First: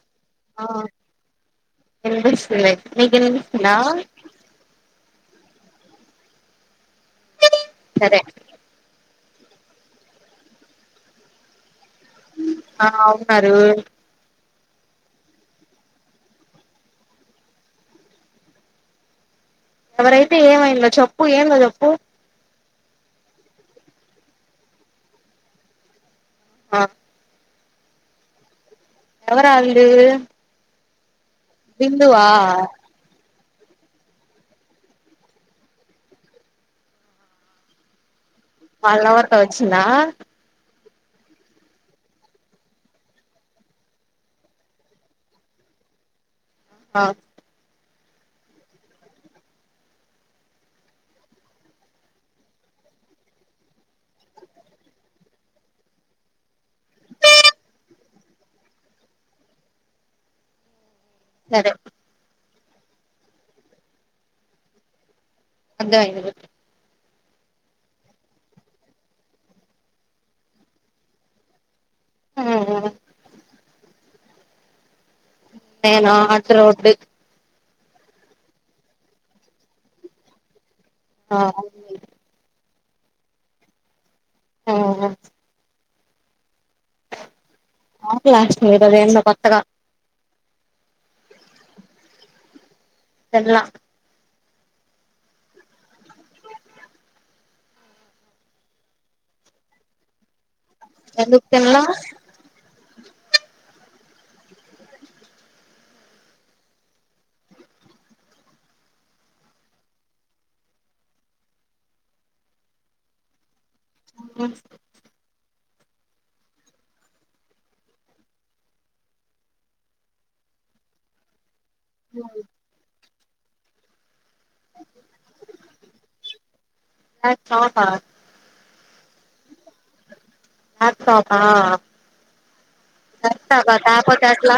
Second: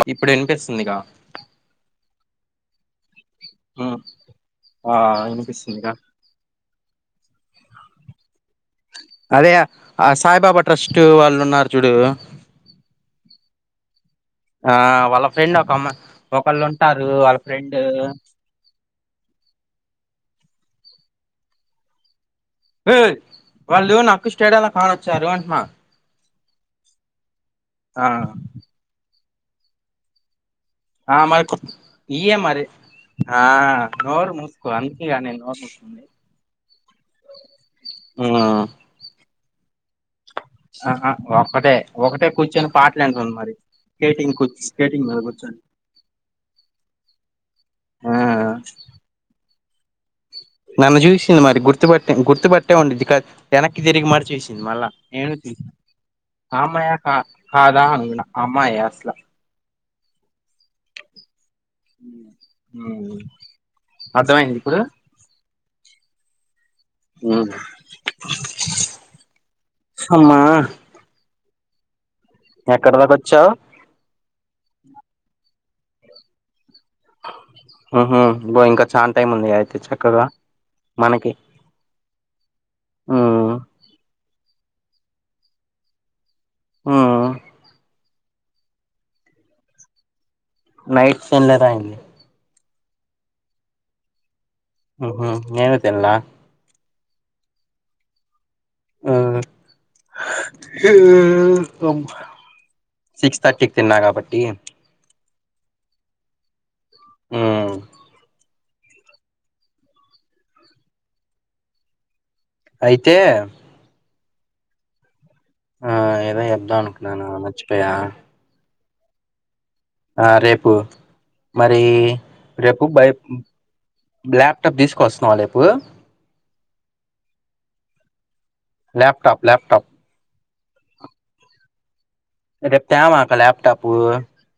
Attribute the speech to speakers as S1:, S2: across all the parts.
S1: లో ఇప్పుడు ఇనిపిస్తుందిగా
S2: ఇనిపిస్తుది మీకిన్పిస్తుందా
S1: ఉమ్ ఆ ఇనిపిస్తుంది గా
S2: సరే
S1: అదే ఆ సాయిబాబా ట్రస్ట్ వాళ్ళు ఉన్నారు చూడు
S2: అ ఉన్నరూ
S1: ఆ వాళ్ళ ఫ్రెండ్ ఒకమ్ ఒకళ్ళు ఉంటారు వాళ్ళ ఫ్రెండూ
S2: ఎవరైతే ఏమైందో చెప్పు ఏందో చెప్పు
S1: ఏ వాళ్ళు నాకు స్టేడయంలా కానోచ్చారు అంటునా
S2: అ
S1: ఆ
S2: ఎవరానండి
S1: ఆ మరికొ ఇఎ మరి ఆ నోరు మూసుకో అందుకేగా నే నోరు ముూసుకుంది ఉ ఆ
S2: మళ్ళవర్తో వచ్చిందా
S1: ఆహా ఒక్కటే ఒకటే కూర్చొని పాటలిన్టుంది మరి స్కేటింగ్ కు స్కేటింగ్ కూర్చొని
S2: అ
S1: ఆ నన్ను జూసింది మరి గుర్తుపట్టే గుర్తుపట్టే ఉండిది క ఎనక్కి తిరిగి మరిచూసింది మళ్ళా ఏ ధి ఆ అమ్మయ కా కాదా అన్న ఆ అమ్మాయ అస్ల
S2: సరే
S1: ఉ అర్థమైంది ఇప్పుడు
S2: అర్థంమైంది
S1: ఉ అమ్మా
S2: ఉమ్
S1: ఎక్కడ దాకోచ్చావ్
S2: నేనా ఆడ్డ రోడ్డు
S1: హు హు అబ ఇంక చాన్ టైం ఉంది అయితే చక్కగా మనకి
S2: ఆ
S1: హ్మ్
S2: ఉ హు
S1: హ్మ్
S2: నాకు లాస్ట్ అదేన్నో కొత్తగా
S1: నైట్ తిన్లేద అండి
S2: ఎల్లా
S1: ఉహూ నేను తిన్లా ఆ
S2: ఎందుకు తినలా
S1: [inaudible] సిక్స్ థర్టీకి తిన్నా కాబట్టి ఉమ్ అయితే
S2: [inaudible]
S1: ఆ ఏదో చెబ్దామనుకున్నాను మర్చిపోయా ఆ రేపు మరి రేపు బై ల్యాప్టాప్ తీసుకొస్తున్నావా రేపు
S2: [unintelligible]
S1: లాప్టాప్ లాప్టాప్
S2: లాప్టాపా
S1: రేపు
S2: అ
S1: తేమాక
S2: ల్యాప్టాప్ తేపోతే ఎట్లా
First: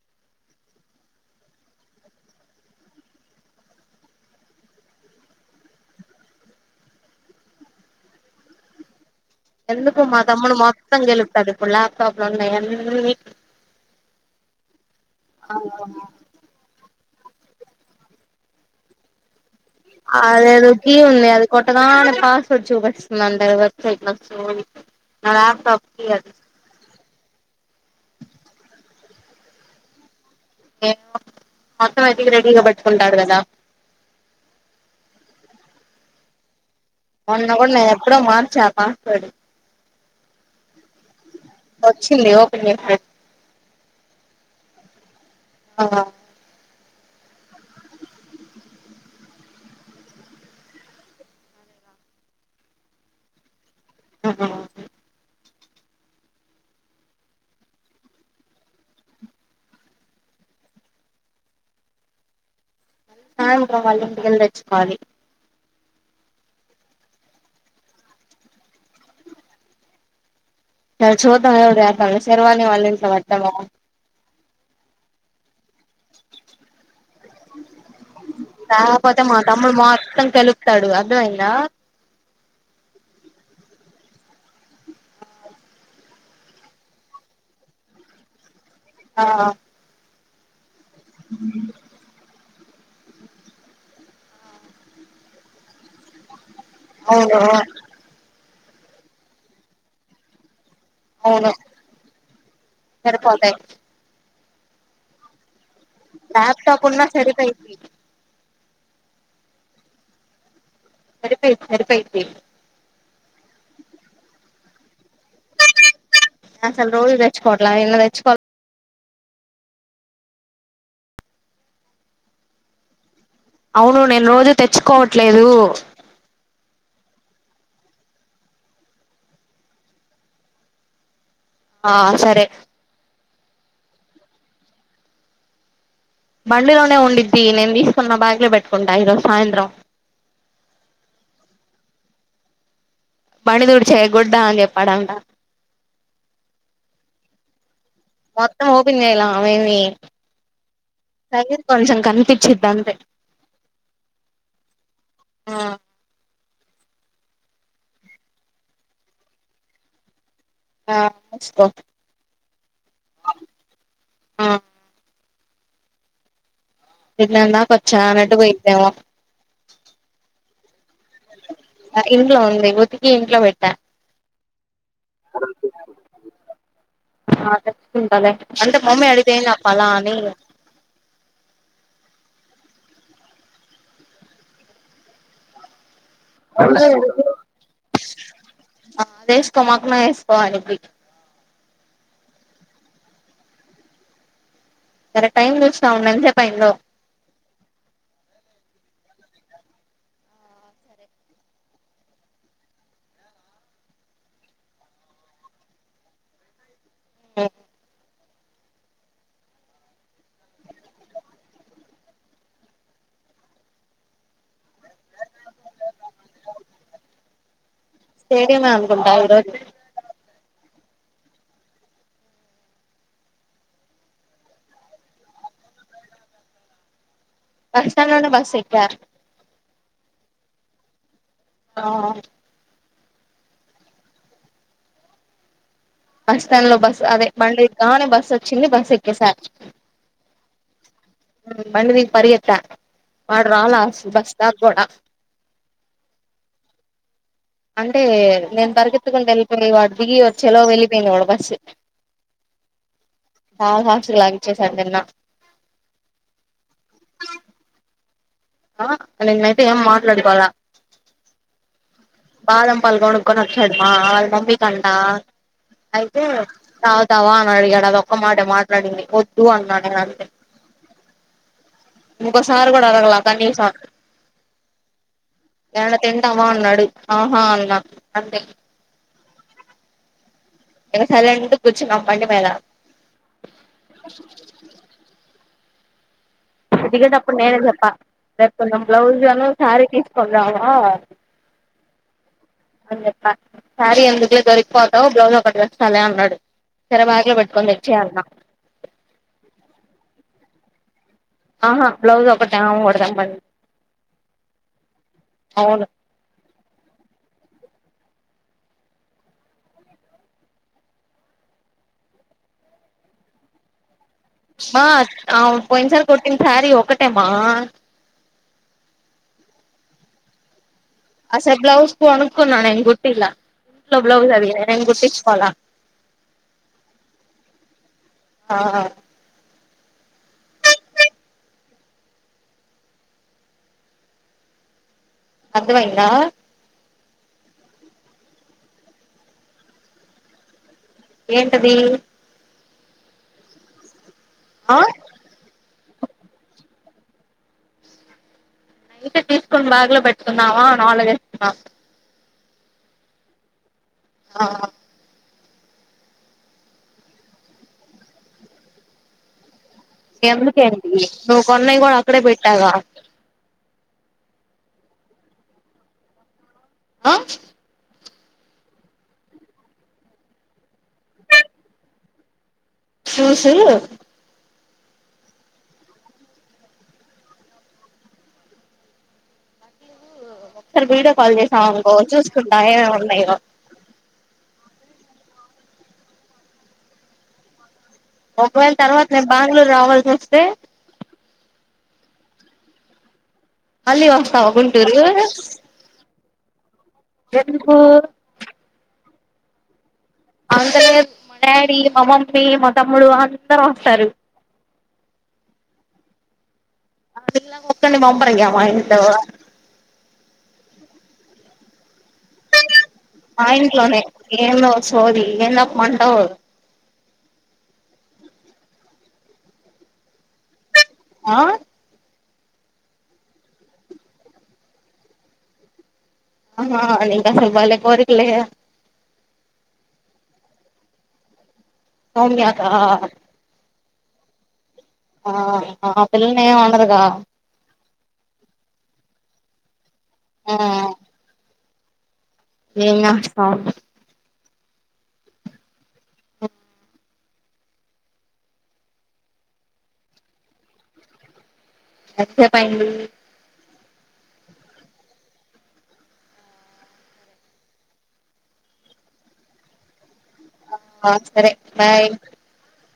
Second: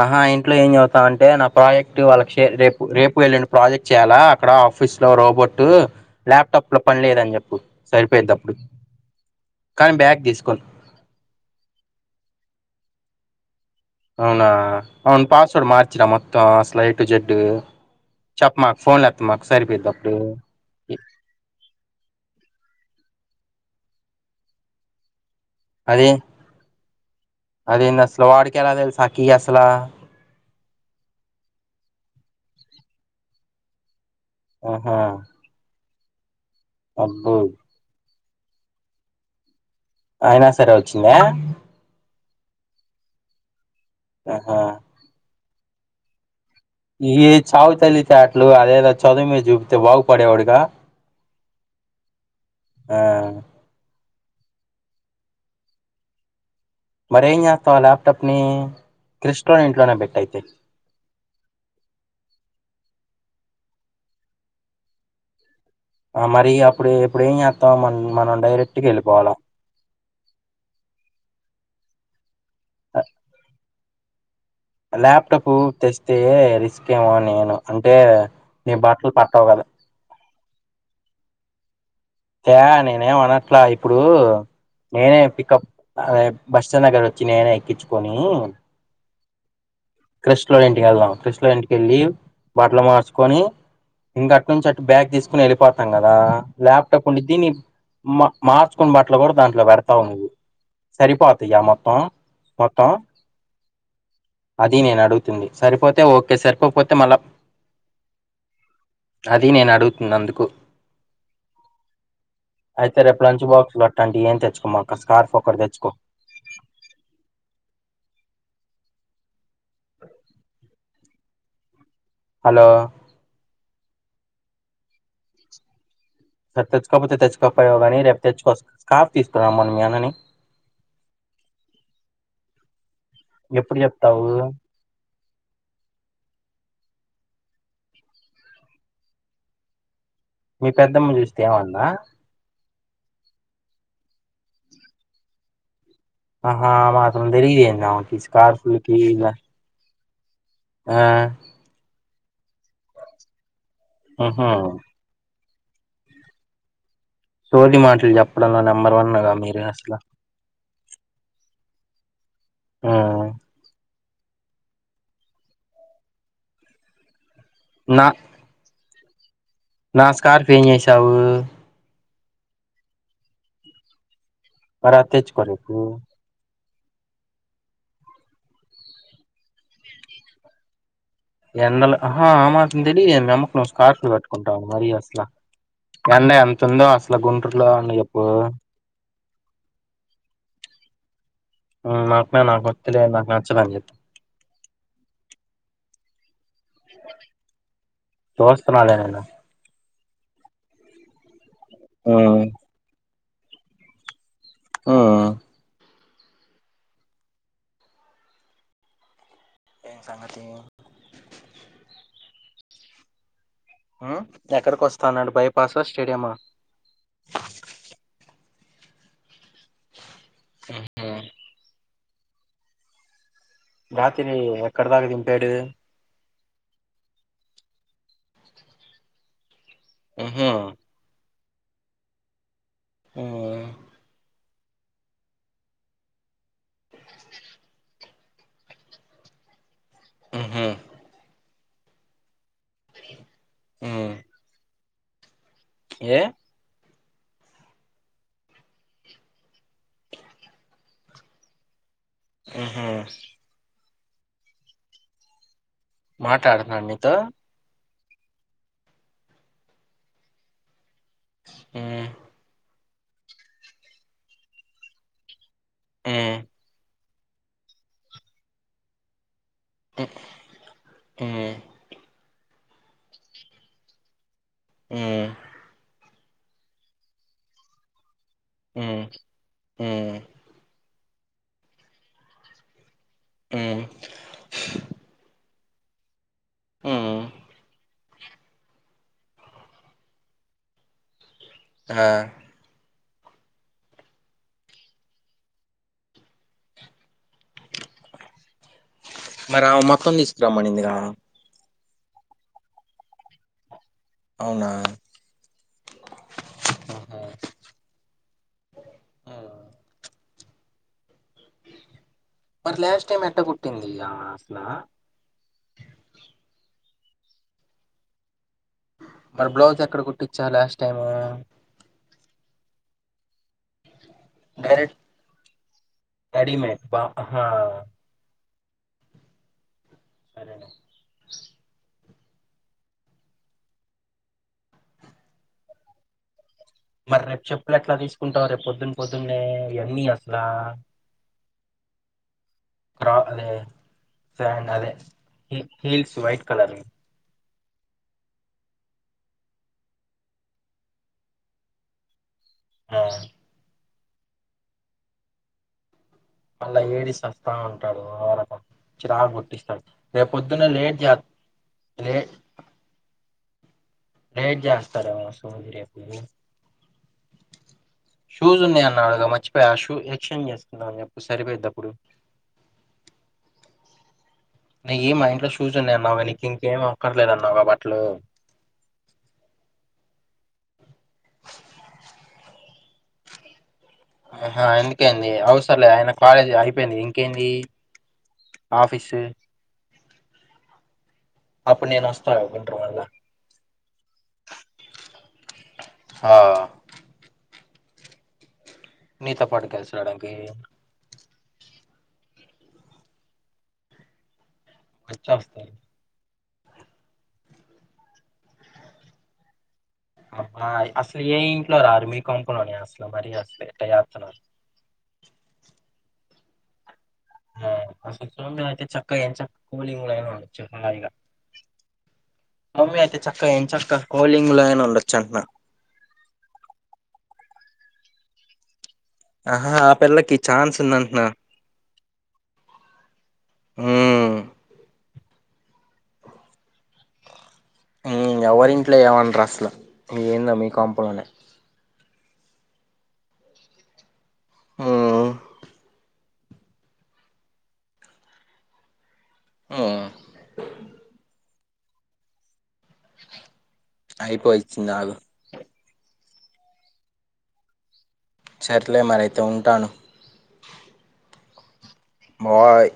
S1: ఆహా ఇంట్లో ఏం చదుతా అంటే నా ప్రాజెక్ట్ వాళ్ళకి రేపు రేపు ఎల్లుండి ప్రాజెక్ట్ చేయాలా అక్కడ ఆఫీస్ లో రోబోట్ ల్యాప్టాప్ లో పని లేదని చెప్పు సరిపోయిందప్పుడు
S2: ఎందుకు మా తమ్ముడు మొత్తం గెలుకుతాడు ఇప్పుడు ల్యాప్టాప్ ఉన్నాయి అన్ని చూసి
S1: అవునా అవును పాస్వడ్ మార్చినామ ఆ స్లైట్ జడ్డు చెప్ మాకు ఫోన్ మాకు సర్పెయ్
S2: అదే కీ ఉంది అది కొట్టదా అ పాస్వర్డ్ చూపిస్తుంది అందరు వెబ్సైట్ లో సోది నా లాప్
S1: అదే అదేందసలు వాడికెలా తెలుసు ఆ కీ అసలు
S2: ఏమో మొత్తం ఎతికి రెడీగా పేట్టుకుంటాడు కదా
S1: ఆహా అబ్బో
S2: మొన్నగూడ నేనెప్పుడో మార్చా పాస్వర్డ్
S1: అయినా సరే వచ్చిందా
S2: వచ్చింది ఓపెన్ చేసి పెట్
S1: ఆహా
S2: ఆ
S1: ఈ చావు తెలివితేటలు అదేదో చదువు మీద చూపితే బాగుపడేవాడుగా ఆ
S2: ఆహా
S1: మరేం చేస్తావు ఆ ల్యాప్టాప్ ని క్రిస్టో ఇంట్లోనే పెట్టయితే
S2: సాయంత్రం వాళ్ళు ఇంటికి వెళ్లి తెచ్చుకోవాలి
S1: మరి అప్పుడు ఎప్పుడు ఏం చేస్తా మ మనం డైరెక్ట్ వెళ్ళిపోవాల
S2: సరే చూద్దాం ఏదోకటి చేద్దాం సర్వాణి వాళ్ళింట్లో పెట్టాలా
S1: ల్యాప్టాప్ తెస్తే రిస్క్ ఏమో నేను అంటే నీ బట్టలు
S2: రాకపోతే మా
S1: పట్టవు కదా
S2: తమ్ముడు మొత్తం గెలుకుతాడు అర్థమయిందా
S1: యా నేనేమనట్లా ఇప్పుడు నేనే పికప్ అ బస్ స్టాండ్ దగ్గర వచ్చి నేనే ఎక్కించుకొని
S2: ఆ
S1: క్రిస్లో ఇంటికి వెళ్దాం క్రిస్లో ఇంటికి వెళ్ళి బట్టలు మార్చుకొని ఇంకటు నుంచి అటు బ్యాగ్ తీసుకుని వెళ్ళిపోతాం కదా ల్యాబ్ అట్ట కొన్ని
S2: అవును
S1: తిని మా మార్చుకుని బట్టలు కూడా దాంట్లో పెడతావు నువ్వు
S2: అవును
S1: సరిపోతయ్యా మొత్తం మొత్తం
S2: సరిపోతాయి
S1: అది నేను అడుగుతుంది సరిపోతే ఓకే
S2: ల్యాప్టాప్
S1: సరిపోకపోతే
S2: ఉన్నా
S1: మళా
S2: సరిపోయిద్ది
S1: అది నేను అడుగుతుంది అందుకు
S2: సరిపోయిది సరిపోయిద్ది
S1: అయితే రేపు లంచ్ బాక్స్ లట్టాంటి ఏం తెచ్చుకోమాక స్కార్ఫ్ ఒకటి తెచ్చుకో
S2: అసల్ రోజు తెచ్చుకోవట్ల నిన్న తెచ్చుకో
S1: [inaudible] హలో
S2: అవును నేను రోజు తెచ్చుకోవట్లేదూ
S1: సరె తెచ్చుకోకపోతే తెచ్చుకోకపోయావు గాని రేపు తెచ్చుకో స్కార్ఫ్ తీసుకురామ్మను మీ అన్నని [inaudible]
S2: ఆ సరే
S1: ఎప్పుడు చెప్తావూ
S2: బండిలోనే ఉండిద్ది నేను తీసుకుని నా బ్యాగ్ లో పెట్టుకుంటా ఈ రోజు సాయంత్రం
S1: మీ పెద్దమ్మ చూస్తే ఏవందా
S2: బండి తుడిచే గుడ్డ అని చెప్పాడంట
S1: ఆహా ఆ మాత్రం తెలియదేంది ఆమెకి స్కార్ఫ్ల్ కి ఇలా
S2: ఎంవే
S1: ఆ
S2: [unintelligible] కొంచెం కనిపిచ్చిద్దాం
S1: ఉహు
S2: ఊ
S1: సోది మాటలు చెప్పడంలో నెంబర్ వన్ గా మీరు అసల
S2: ఆ [unintelligible]
S1: ఆ
S2: ఆ [unintelligible] దా కొచ్చా
S1: నా
S2: అన్నట్టు పోయిద్దావా
S1: నా స్కార్ఫ్ ఏం చేసావు
S2: అ ఇంట్లో ఉంది ఉతికి ఇంట్లో పెట్టా
S1: మరది తెచ్చుకో రేపు
S2: ఆ తెచ్చుకుంటాలే అంటే మమ్మీ అడిగితే ఏం చెప్పాలా అని
S1: ఎండలు అహా ఆ మాత్రం తెలీదే మీ అమ్మకు నువ్ స్కార్ఫ్ లు కట్టుకుంటావు మరీ అసలా ఎండే ఎంతుందో అసల గుంటూరులో అని చెప్పూ
S2: దేసుకో మొఖం మీద ఏసుకో అనిద్ధి
S1: ఊ అబ్బే నాకొద్దులే నాకు నచ్చదని చెప్పు
S2: సరే టైమ్ చూస్నావన్న ఎంత సేపయిన్దో
S1: చూస్తనాలే నేను ఆ ఆ
S2: ఉ
S1: ఏంటి సంగతి ఉ ఎక్కడికి వస్తాన్నాడు బైపాసు స్టేడియమ
S2: స్టేడియమే అనుకుంటా ఈ రోజు
S1: ఉ ఉ రాత్రి ఎక్కడ దాకా దింపాడు.
S2: బస్ స్టాండ్ లోనే బస్ ఎక్కా?
S1: మ్ ఊ
S2: ఆ
S1: ఊ
S2: బస్ స్టాండ్ లో బస్సు అదే బండి ఎక్కగానే బస్సు వచ్చింది బస్ ఎక్కేసా
S1: మ్ ఊ
S2: బండి దిగి పరిగెత్తా. వాడు రాల అసలు
S1: ఉమ్
S2: బస్ స్టాప్ కూడ
S1: ఏ
S2: అంటే నేను పరికెత్తుకుంటు వెళ్ళిపోయే వాడు దిగి వచ్చేలా వెళ్ళిపోయింది మా బస్సు.
S1: మ్ హూ
S2: చాగు హాక్సిల్లాగ లంచ్ చేశా తిన్నా. [unintelligible]
S1: మాట్లాడుతున్నాడా నీతో
S2: ఆ నిన్నైతే ఏం మాట్లాడుకోలా.
S1: మ్
S2: బాదం పాలు కొనుక్కొని వచ్చాడు. వాళ్ళ మమ్మీ కంట అయితే
S1: హ్మ్
S2: తాగుతావా అని అడిగాడు అదొక్క మాటే మాట్లాడింది వద్దు అన్నా. అంతే
S1: హ్మ్
S2: ఇంకోసారి కూడా అడగలా కనీసం.
S1: మ్
S2: ఏమన్న తింటావా అన్నాడు ఆహా అన్నా అంతే
S1: మ్
S2: సైలెంటు గా కూర్చున్నావు బండి మీద
S1: మ్
S2: [inaudible]
S1: హ్మ్
S2: దిగేటప్పుడు నేనే చెప్పా రేపు కొంచెం బ్లౌజ్ ను సారీ ను తీసుకొని రావా?
S1: ఆ
S2: అ శారీ ఎందుకు లే దొరికిపోతావు బ్లౌజ్ ఒకటి తెస్తాలే అన్నాడు. సరే బ్యాగ్ లో పెట్టుకొని తెచ్చేయ్ అన్నా.
S1: మరి ఆమె మొత్తం తీసుకురామనింది రా
S2: ఆహా బ్లౌజ్ ఒకటా ఇంకోటి తెమ్మను.
S1: అవునా
S2: అవును
S1: ఆహా హ్మ్ మరి లాస్ట్ టైం ఎట్టా కుట్టింది ఇలా
S2: మా ఆ పోయినసారి కుట్టిన శారీ ఒక్కటేమా
S1: మరి బ్లౌజ్ ఎక్కడ కుట్టించావు లాస్ట్ టైము.
S2: అసలు బ్లౌస్ కు కొనుక్కున్నా నేను కుట్టిలా ఇంట్లో బ్లౌస్ అది. నేను
S1: డైరెక్ట్
S2: కుట్టించుకోలా
S1: రెడీమేడ్ బా
S2: ఆహా
S1: అదేన
S2: అర్థమైందా?
S1: మరి రేపు చెప్పులు ఎట్లా తీసుకుంటావు రేపు పొద్దున పొద్దున్నే ఈయన్నీ ఎట్లా
S2: ఏంటది?
S1: కాదు వే
S2: ఆ
S1: అదే హీల్స్ వైట్ కలర్.
S2: టికెట్ తీసుకొని బ్యాగ్ లో పెట్టుకుందామా అని ఆలోచించిస్తున్నా.
S1: ఆ
S2: అ
S1: మళ్ళ ఏడిసి సస్తా ఉంటాడు ఊరక చిరాకు పుట్టిస్తాడు రేపు పొద్దున్న
S2: ఎందుకేంటి
S1: లేట్ చే
S2: నువ్వు కొన్నయి కూడా
S1: లే
S2: అక్కడే పెట్టాగా
S1: రేప్ చేస్తారా ఫోన్ రేపు
S2: ఆ
S1: షూస్ ఉన్నాయి అన్నకదా మర్చిపోయా ఆ షూ ఎక్స్చేంజ్ చేసుందాం అని చెప్పు సరిపోయిద్ది అప్పుడు
S2: షూసు
S1: నీయి మా ఇంట్లో షూస్ ఉన్నాయి అన్నావుగా నీకు ఇంకేం అక్కర్లేదు అన్నావుగా బట్లు
S2: ఒకసారి వీడియో కాల్ చేసావనుకో చూసుకుంటా ఏమేమి ఉన్నయో
S1: ఆహా ఎందుకైంది అవసరలేదు ఆయిన కాలేజీ అయిపోయింది ఇంకేంది
S2: ఒకవేళ తర్వాత
S1: ఆఫీస్
S2: నేను బెంగళూరు రావాల్సి వస్తే
S1: అప్పుడు నేనొస్తాలే గుంటూరు మళ్ళ
S2: మళ్ళీ వస్తావా గుంటూరు
S1: ఆ
S2: ఎందుకు
S1: నీతో పాటు కలిసి రాడానికి
S2: అందురు మా డాడీ మా మమ్మీ మా తమ్ముడు అందరు వస్తారు
S1: అచ్చా వస్తారా
S2: [unintelligible] ఒక్కర్ని పంపరుగ మా ఇంట్లో
S1: అబ్బా అసలు ఏ ఇంట్లో రారు మీ కొంపలోనే అసలు మరీ
S2: మా
S1: అసలు ఇట్ట
S2: ఇంట్లోనే
S1: చేత్తరు
S2: ఏందో సోది [unintelligible]
S1: అసలు సున్నుండలు అయితే చక్కగ ఏం చక్క కో లివింగ్లో అయినా ఉండచ్చు హాయిగా
S2: ఆ
S1: మమ్మీ అయితే చక్కగా ఏం చక్క కో లివింగ్లో అయినా ఉండచ్చు హాయిగా
S2: ఆహ నీకసలు భలే కోరికలే
S1: ఆహా ఆ పిల్లకి ఛాన్స్ ఉందంటున్నా
S2: సౌమ్యకా
S1: ఆ
S2: ఆ ఆ పిల్లనేం అనరుగా
S1: ఉమ్ ఎవరింట్లో ఏమనరు అసలు ఏందో
S2: ఆ
S1: మీ కొంపలోనే
S2: ఏం చేస్తాం
S1: ఆ ఆ
S2: ఎంతసేపు అయ్యింది
S1: అయిపోవచ్చింది ఆగు సర్లే మరైతే ఉంటాను
S2: ఆ సరే బాయ్
S1: మావ